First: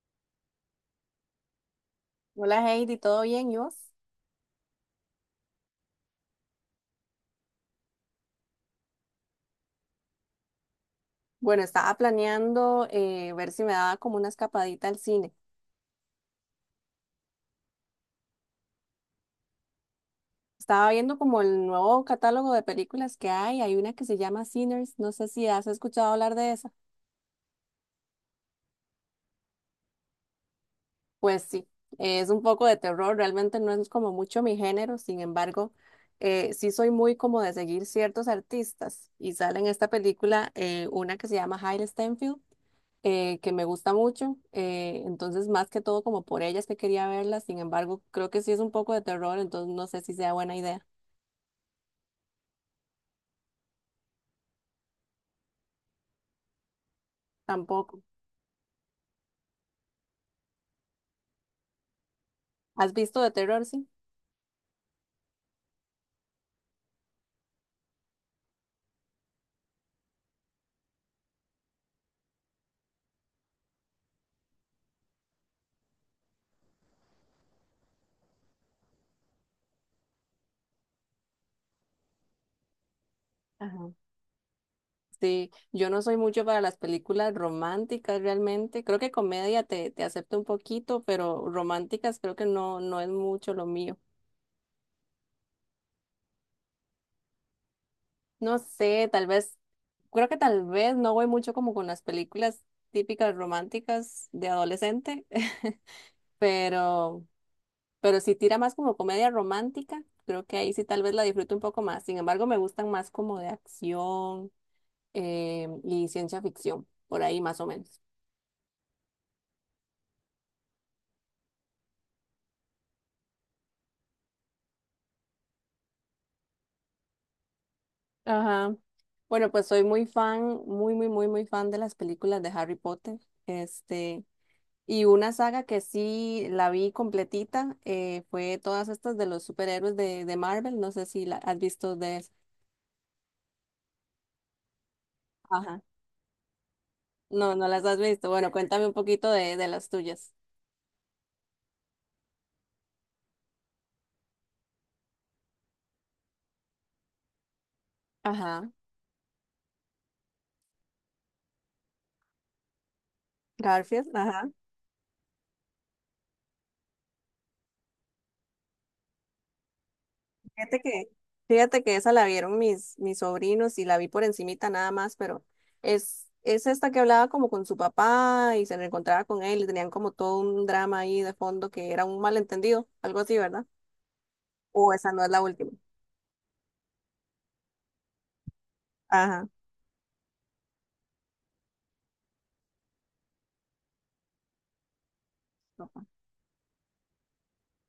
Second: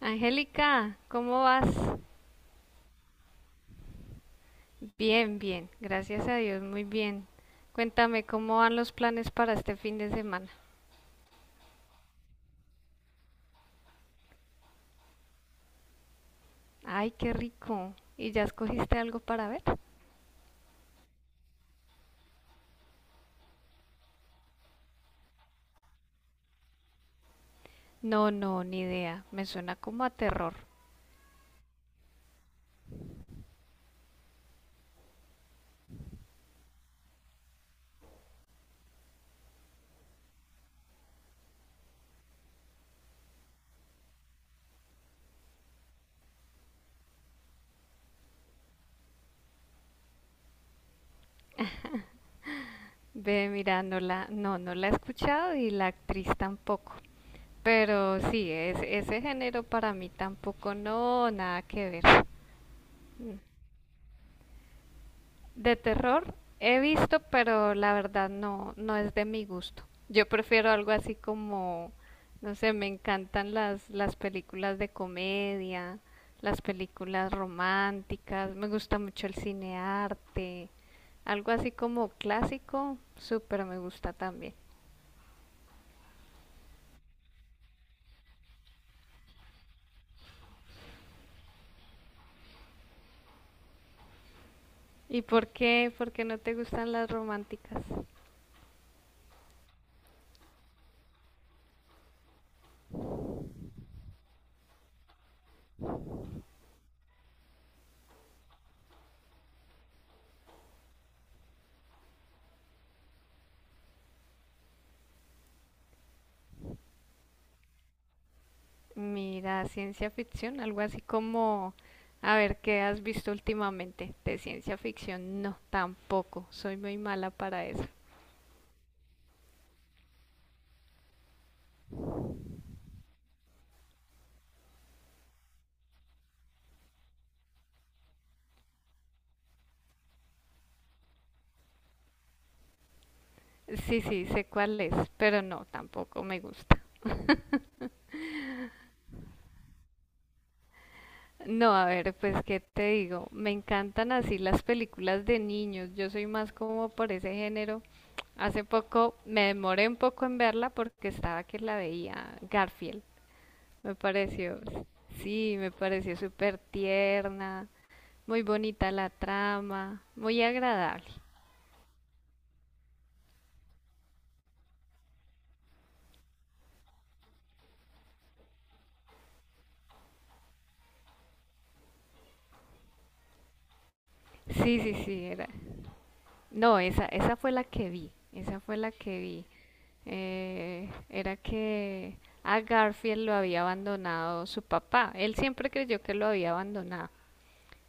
Angélica, ¿cómo vas? Hola Heidi, ¿todo bien? ¿Y vos? Bien, bien, gracias a Dios, muy bien. Cuéntame cómo van los planes para este fin de semana. Bueno, estaba planeando ver si me daba como una escapadita al cine. Ay, qué rico. ¿Y ya escogiste algo para ver? Estaba viendo como el nuevo catálogo de películas que hay. Hay una que se llama Sinners. No sé si has escuchado hablar de esa. No, no, ni idea. Me suena como a terror. Pues sí, es un poco de terror. Realmente no es como mucho mi género. Sin embargo, sí soy muy como de seguir ciertos artistas. Y sale en esta película una que se llama Hailee Steinfeld que me gusta mucho. Entonces, más que todo, como por ellas que quería verlas. Sin embargo, creo que sí es un poco de terror, entonces no sé si sea buena idea. Ve, mira, no la he escuchado y la actriz tampoco. Tampoco. Pero sí, es, ese género para mí tampoco, no, nada que ver. ¿Has visto de terror? Sí. De terror he visto, pero la verdad no, no es de mi gusto. Yo prefiero algo así como, no sé, me encantan las películas de comedia, las películas románticas, me gusta mucho el cine arte, algo así como clásico, súper me Ajá. gusta también. Sí, yo no soy mucho para las películas románticas realmente. Creo que comedia te acepto un poquito, pero románticas creo que no, no es mucho lo mío. ¿Y por qué no te gustan las románticas? No sé, tal vez, creo que tal vez no voy mucho como con las películas típicas románticas de adolescente, pero Pero si tira más como comedia romántica, creo que ahí sí tal vez la disfruto un poco más. Sin embargo, me gustan más como de acción y ciencia ficción, por ahí más o menos. Mira, ciencia ficción, algo así como, a ver, ¿qué has visto últimamente de ciencia ficción? No, tampoco, soy muy mala para eso. Ajá. Bueno, pues soy muy fan, muy, muy, muy, muy fan de las películas de Harry Potter. Este, y una saga que sí la vi completita fue todas estas de los superhéroes de Marvel. No sé si la has visto de esa. Sí, sí, sé cuál es, pero no, Ajá. tampoco me gusta. No, no las has visto. Bueno, cuéntame un poquito de las tuyas. No, a ver, pues qué te digo, me encantan así las películas de niños, yo soy más como por ese género. Hace Ajá. poco me demoré un poco en verla porque estaba que la veía Garfield, me Garfield, ajá. pareció, sí, me pareció súper tierna. Muy bonita la trama, muy Fíjate que, agradable. fíjate que esa la vieron mis sobrinos y la vi por encimita nada más, pero es esta que hablaba como con su papá y se reencontraba con él y tenían como todo un drama ahí de fondo que era un malentendido, algo así, ¿verdad? Sí, O sí, esa no sí, es la era. última. No, esa fue la que vi, esa fue la que Ajá. vi. Era que a Garfield lo había abandonado su papá. Él siempre creyó Papá. que lo había abandonado.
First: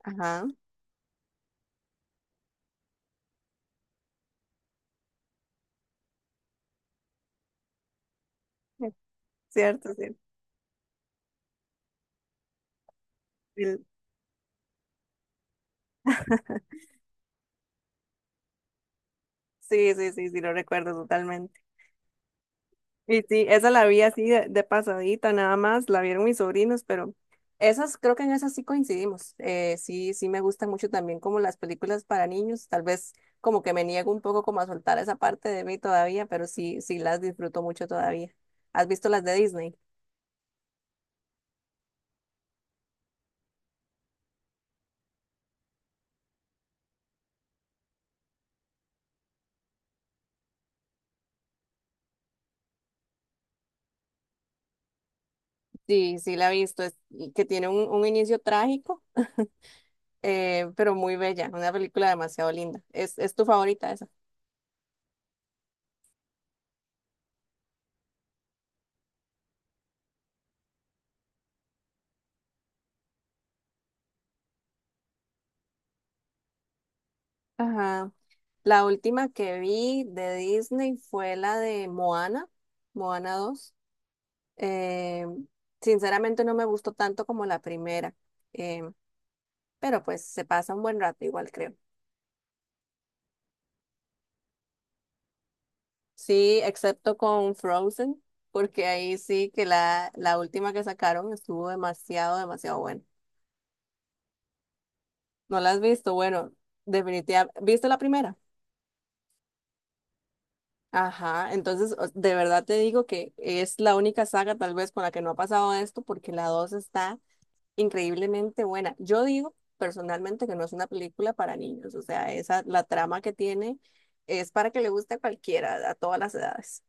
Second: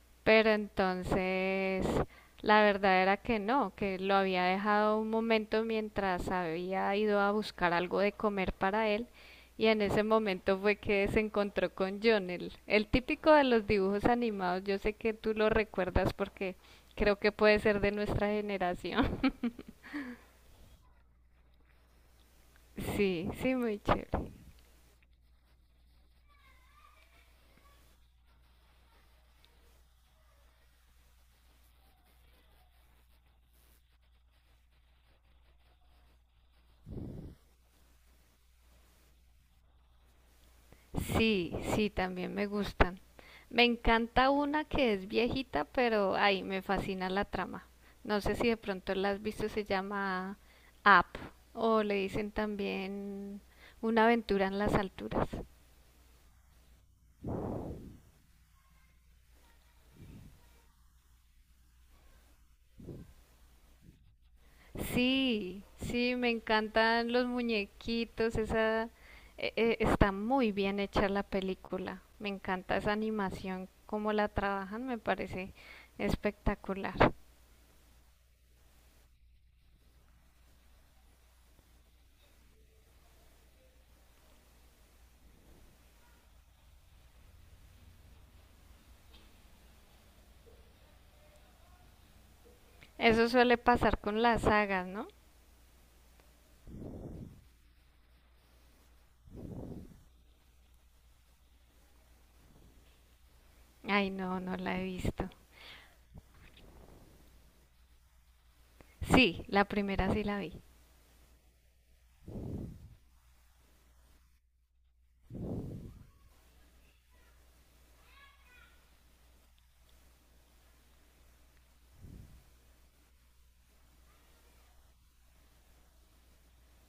Ajá. Pero entonces la verdad era que no, que lo había dejado un momento mientras había ido a buscar algo de comer para él, y en Cierto, ese cierto. momento fue que se encontró con John, el típico de los dibujos animados. Yo sé que tú lo recuerdas porque creo que puede ser de nuestra generación. Sí, sí, sí, sí, lo recuerdo totalmente. Y Sí, sí, sí, esa muy la vi así chévere. de pasadita, nada más, la vieron mis sobrinos, pero esas, creo que en esas sí coincidimos. Sí, sí me gustan mucho también como las películas para niños, tal vez como que me niego un poco como a soltar esa parte de mí todavía, pero sí, sí las disfruto mucho todavía. ¿Has visto las de Disney? Sí, sí, también me gustan. Me encanta una que es viejita, pero ay, me fascina la trama. No sé si de pronto la has visto, se llama Up, o le dicen también Una aventura en las alturas. Sí, sí la he visto, y que tiene un inicio trágico, pero muy bella, una película demasiado linda. ¿Es tu favorita esa? Sí, sí, me encantan los muñequitos, esa está muy bien hecha la película. Me encanta esa animación, cómo la trabajan, me parece espectacular. Ajá. La última que vi de Disney fue la de Moana, Moana dos. Eh, Sinceramente no me gustó tanto como la primera, eh, pero pues se pasa un buen rato igual creo. Eso suele pasar con las sagas, ¿no? Sí, excepto con Frozen, porque ahí sí que la última que sacaron estuvo demasiado, demasiado buena. Ay, no, no la he visto. ¿No la has visto? Bueno, definitivamente. ¿Viste la primera? Sí, la primera sí la vi. Ajá, entonces de verdad te digo que es la única saga tal vez con la que no ha pasado esto, porque la 2 está increíblemente buena. Yo digo personalmente que no es una película para niños, o sea, esa, la trama que tiene es para que le guste a cualquiera, a todas las edades.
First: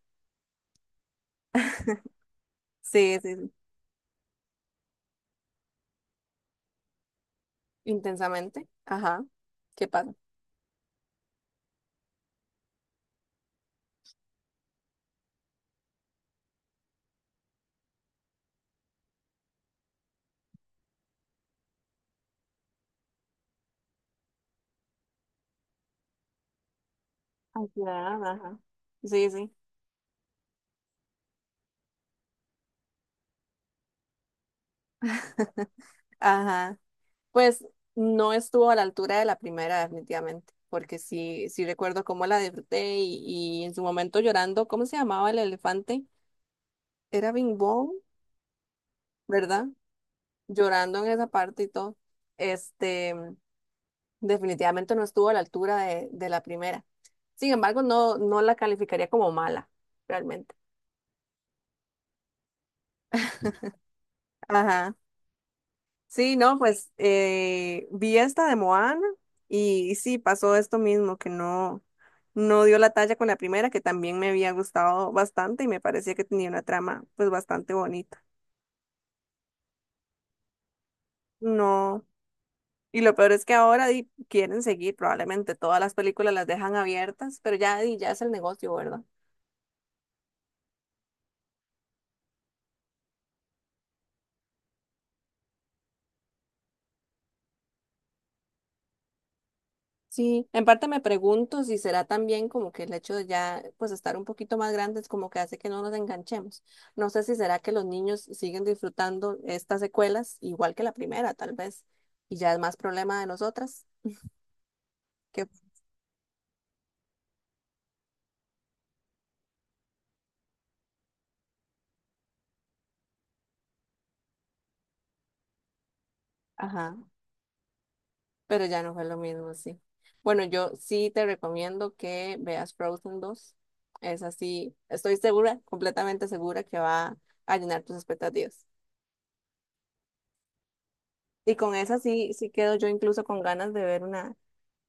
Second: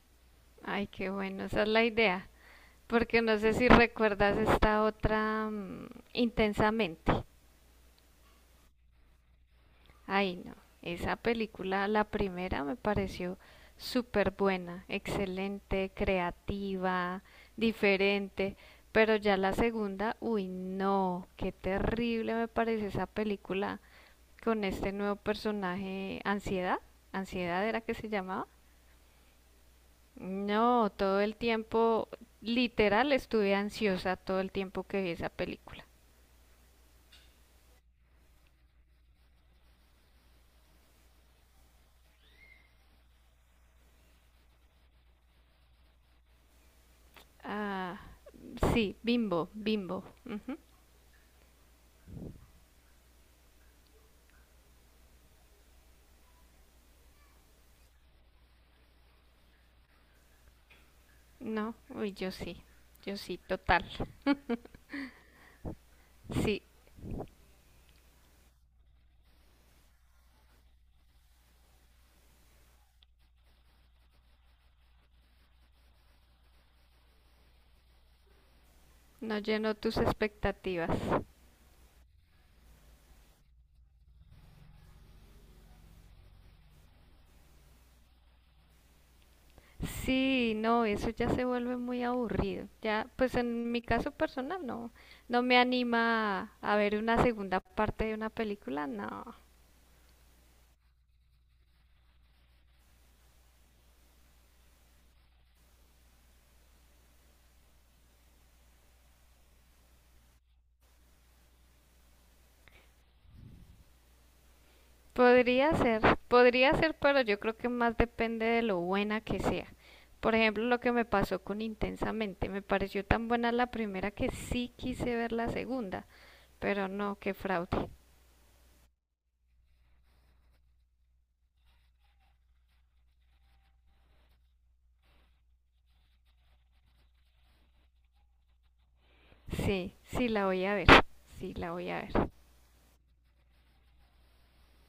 Ay, qué bueno, esa es la idea. Sí, Porque sí, no sí. sé si recuerdas esta otra, intensamente. Intensamente. Ajá. ¿Qué pasa? Ay, no, esa película, la primera me pareció súper buena, excelente, creativa, diferente. Pero ya la segunda, uy, no, qué terrible me parece esa película con este nuevo personaje, Ansiedad. Ansiedad era que se Ansiedad, llamaba. ajá. Sí, sí. No, todo el tiempo, literal, estuve ansiosa todo el tiempo que vi esa película. Ajá. Pues no estuvo a la altura de la primera, definitivamente, porque sí, sí recuerdo cómo la disfruté y en su momento llorando, ¿cómo se llamaba el elefante? Era Bing Bong, Ah, sí, Bimbo, ¿verdad? Bimbo. Ujú. Llorando en esa parte y todo, este, definitivamente no estuvo a la altura de la primera. Sin embargo, no, no la calificaría como mala, realmente. No, uy, yo sí, yo sí, total. Ajá. Sí, no, Sí, pues vi esta de Moana y, sí, pasó esto mismo, que no, no dio la talla con la primera, que también me había gustado bastante y me parecía que tenía una trama pues bastante bonita. no llenó tus expectativas. No. Y lo peor es que ahora di, quieren seguir, probablemente todas las películas las dejan abiertas, pero ya, di, ya es el negocio, ¿verdad? Sí, no, eso ya se vuelve muy aburrido. Ya, pues en mi caso personal, no, no me anima a ver una segunda parte de una película, no. Sí, en parte me pregunto si será también como que el hecho de ya pues estar un poquito más grandes como que hace que no nos enganchemos. No sé si será que los niños siguen disfrutando estas secuelas igual que la primera, tal vez, y ya es más problema de nosotras que, Podría ser, podría ser, pero yo creo que más depende de lo buena que sea. Por ejemplo, lo que me pasó con Intensamente, me pareció tan buena la primera que sí quise ver la segunda, pero ajá, no, qué fraude. pero ya no fue lo mismo, sí. Bueno, yo sí te recomiendo que veas Frozen 2. Es así, estoy segura, completamente segura que va a llenar tus expectativas. Sí, sí la voy a ver, Y sí la con voy esa a ver. sí, sí quedo yo incluso con ganas de ver una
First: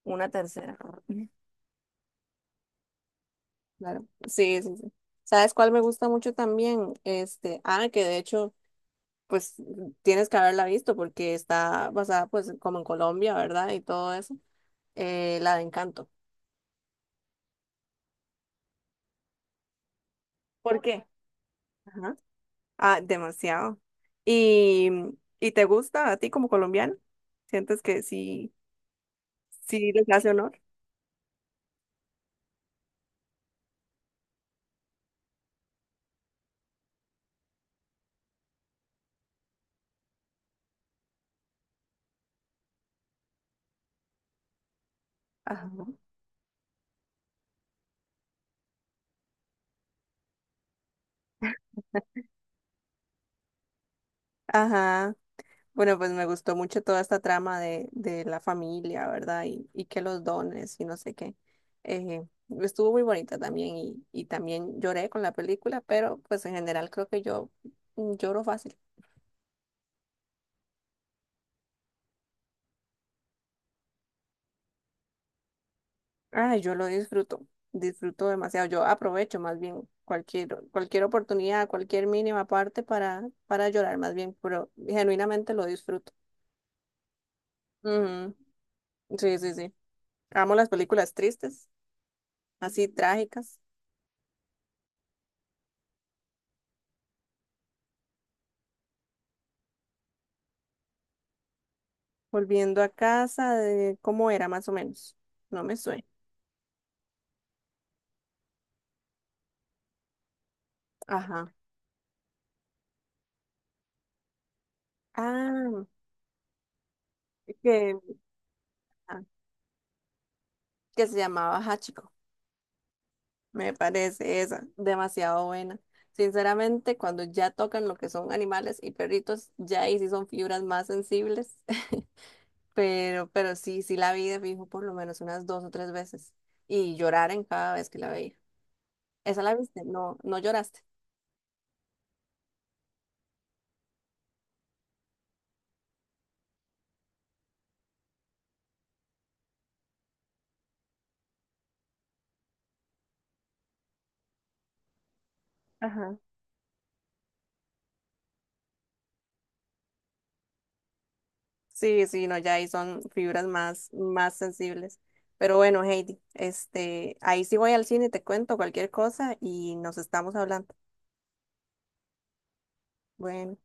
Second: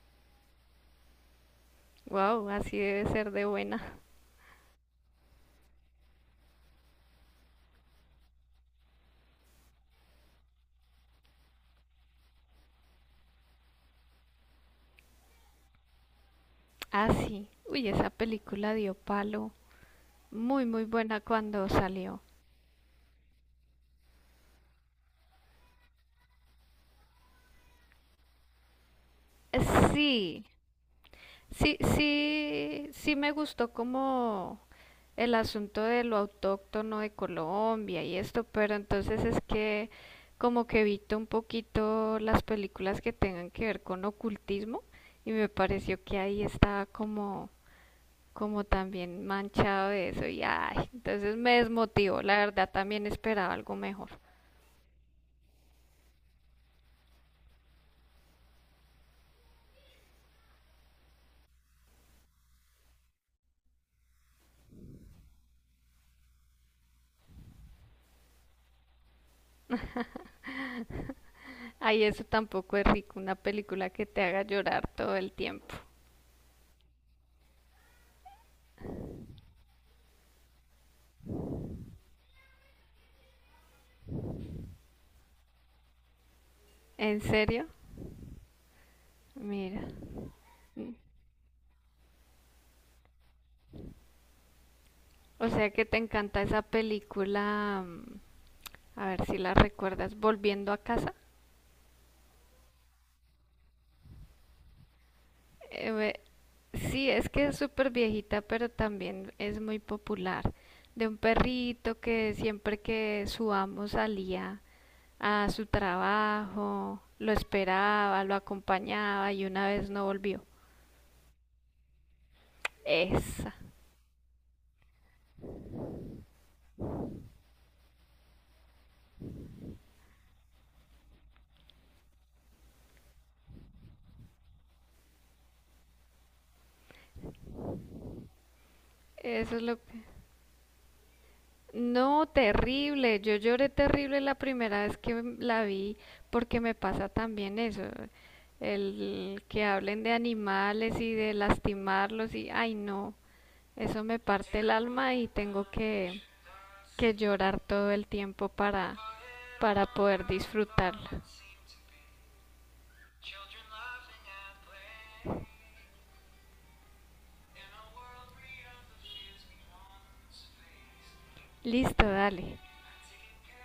Una tercera. Wow, así debe ser de buena. Claro. Sí, sí, sí. ¿Sabes cuál me gusta mucho también? Este, ah, que de hecho, pues tienes que haberla visto porque está basada pues como en Colombia, ¿verdad? Y todo eso. La de Encanto. Ah, sí. Uy, esa película dio palo. Muy, ¿Por muy qué? buena cuando Ajá. salió. Ah, demasiado. ¿Y, y te gusta a ti como colombiano? ¿Sientes que sí, sí les hace Sí, honor? sí, sí, sí me gustó como el asunto de lo autóctono de Colombia y esto, pero entonces es que como que evito un poquito las películas que tengan que ver con ocultismo, y me Ajá. pareció que ahí estaba como también manchado de eso y ay, entonces me desmotivó, la verdad también esperaba algo mejor. Ajá. Bueno, pues me gustó mucho toda esta trama de la familia, ¿verdad? Y que los dones y no sé qué. Eh, Estuvo muy bonita también y también lloré con la película, pero pues en general creo que yo lloro fácil. Ay, eso tampoco es rico, una película que te haga llorar todo el tiempo. Ay, yo lo disfruto, disfruto demasiado. Yo aprovecho más bien cualquier oportunidad, cualquier mínima parte para llorar más bien, pero genuinamente lo disfruto. ¿En serio? Ujú, sí, sí, sí. Mira. Amo las películas tristes, así trágicas. O sea que te encanta esa película. A ver si la recuerdas, Volviendo a casa. Volviendo a casa, de cómo era más o menos. No me suena. Eh, sí, es que es súper viejita, pero también es muy popular. De un Ajá. perrito que siempre que su amo salía a su Ah, trabajo, lo que, esperaba, lo ah, acompañaba y una vez no volvió. que se llamaba Hachiko. Esa, Me parece esa. Demasiado buena. Sinceramente, cuando ya tocan lo que son animales y perritos, ya ahí sí son fibras más sensibles. Pero sí, sí la vi de fijo por lo menos unas dos o tres veces. Y llorar en cada vez que la veía. ¿Esa la eso es lo... viste? No, no lloraste. No, terrible. Yo lloré terrible la primera vez que la vi, porque me pasa también eso. El que hablen de animales y de lastimarlos y, ay no, eso me parte el alma y tengo Ajá. Que llorar todo el tiempo para poder disfrutarla. Sí, sí, no, ya ahí son fibras más sensibles. Pero bueno, Heidi, este, ahí sí voy al cine, te cuento cualquier cosa y nos estamos hablando. Listo, dale. Bueno.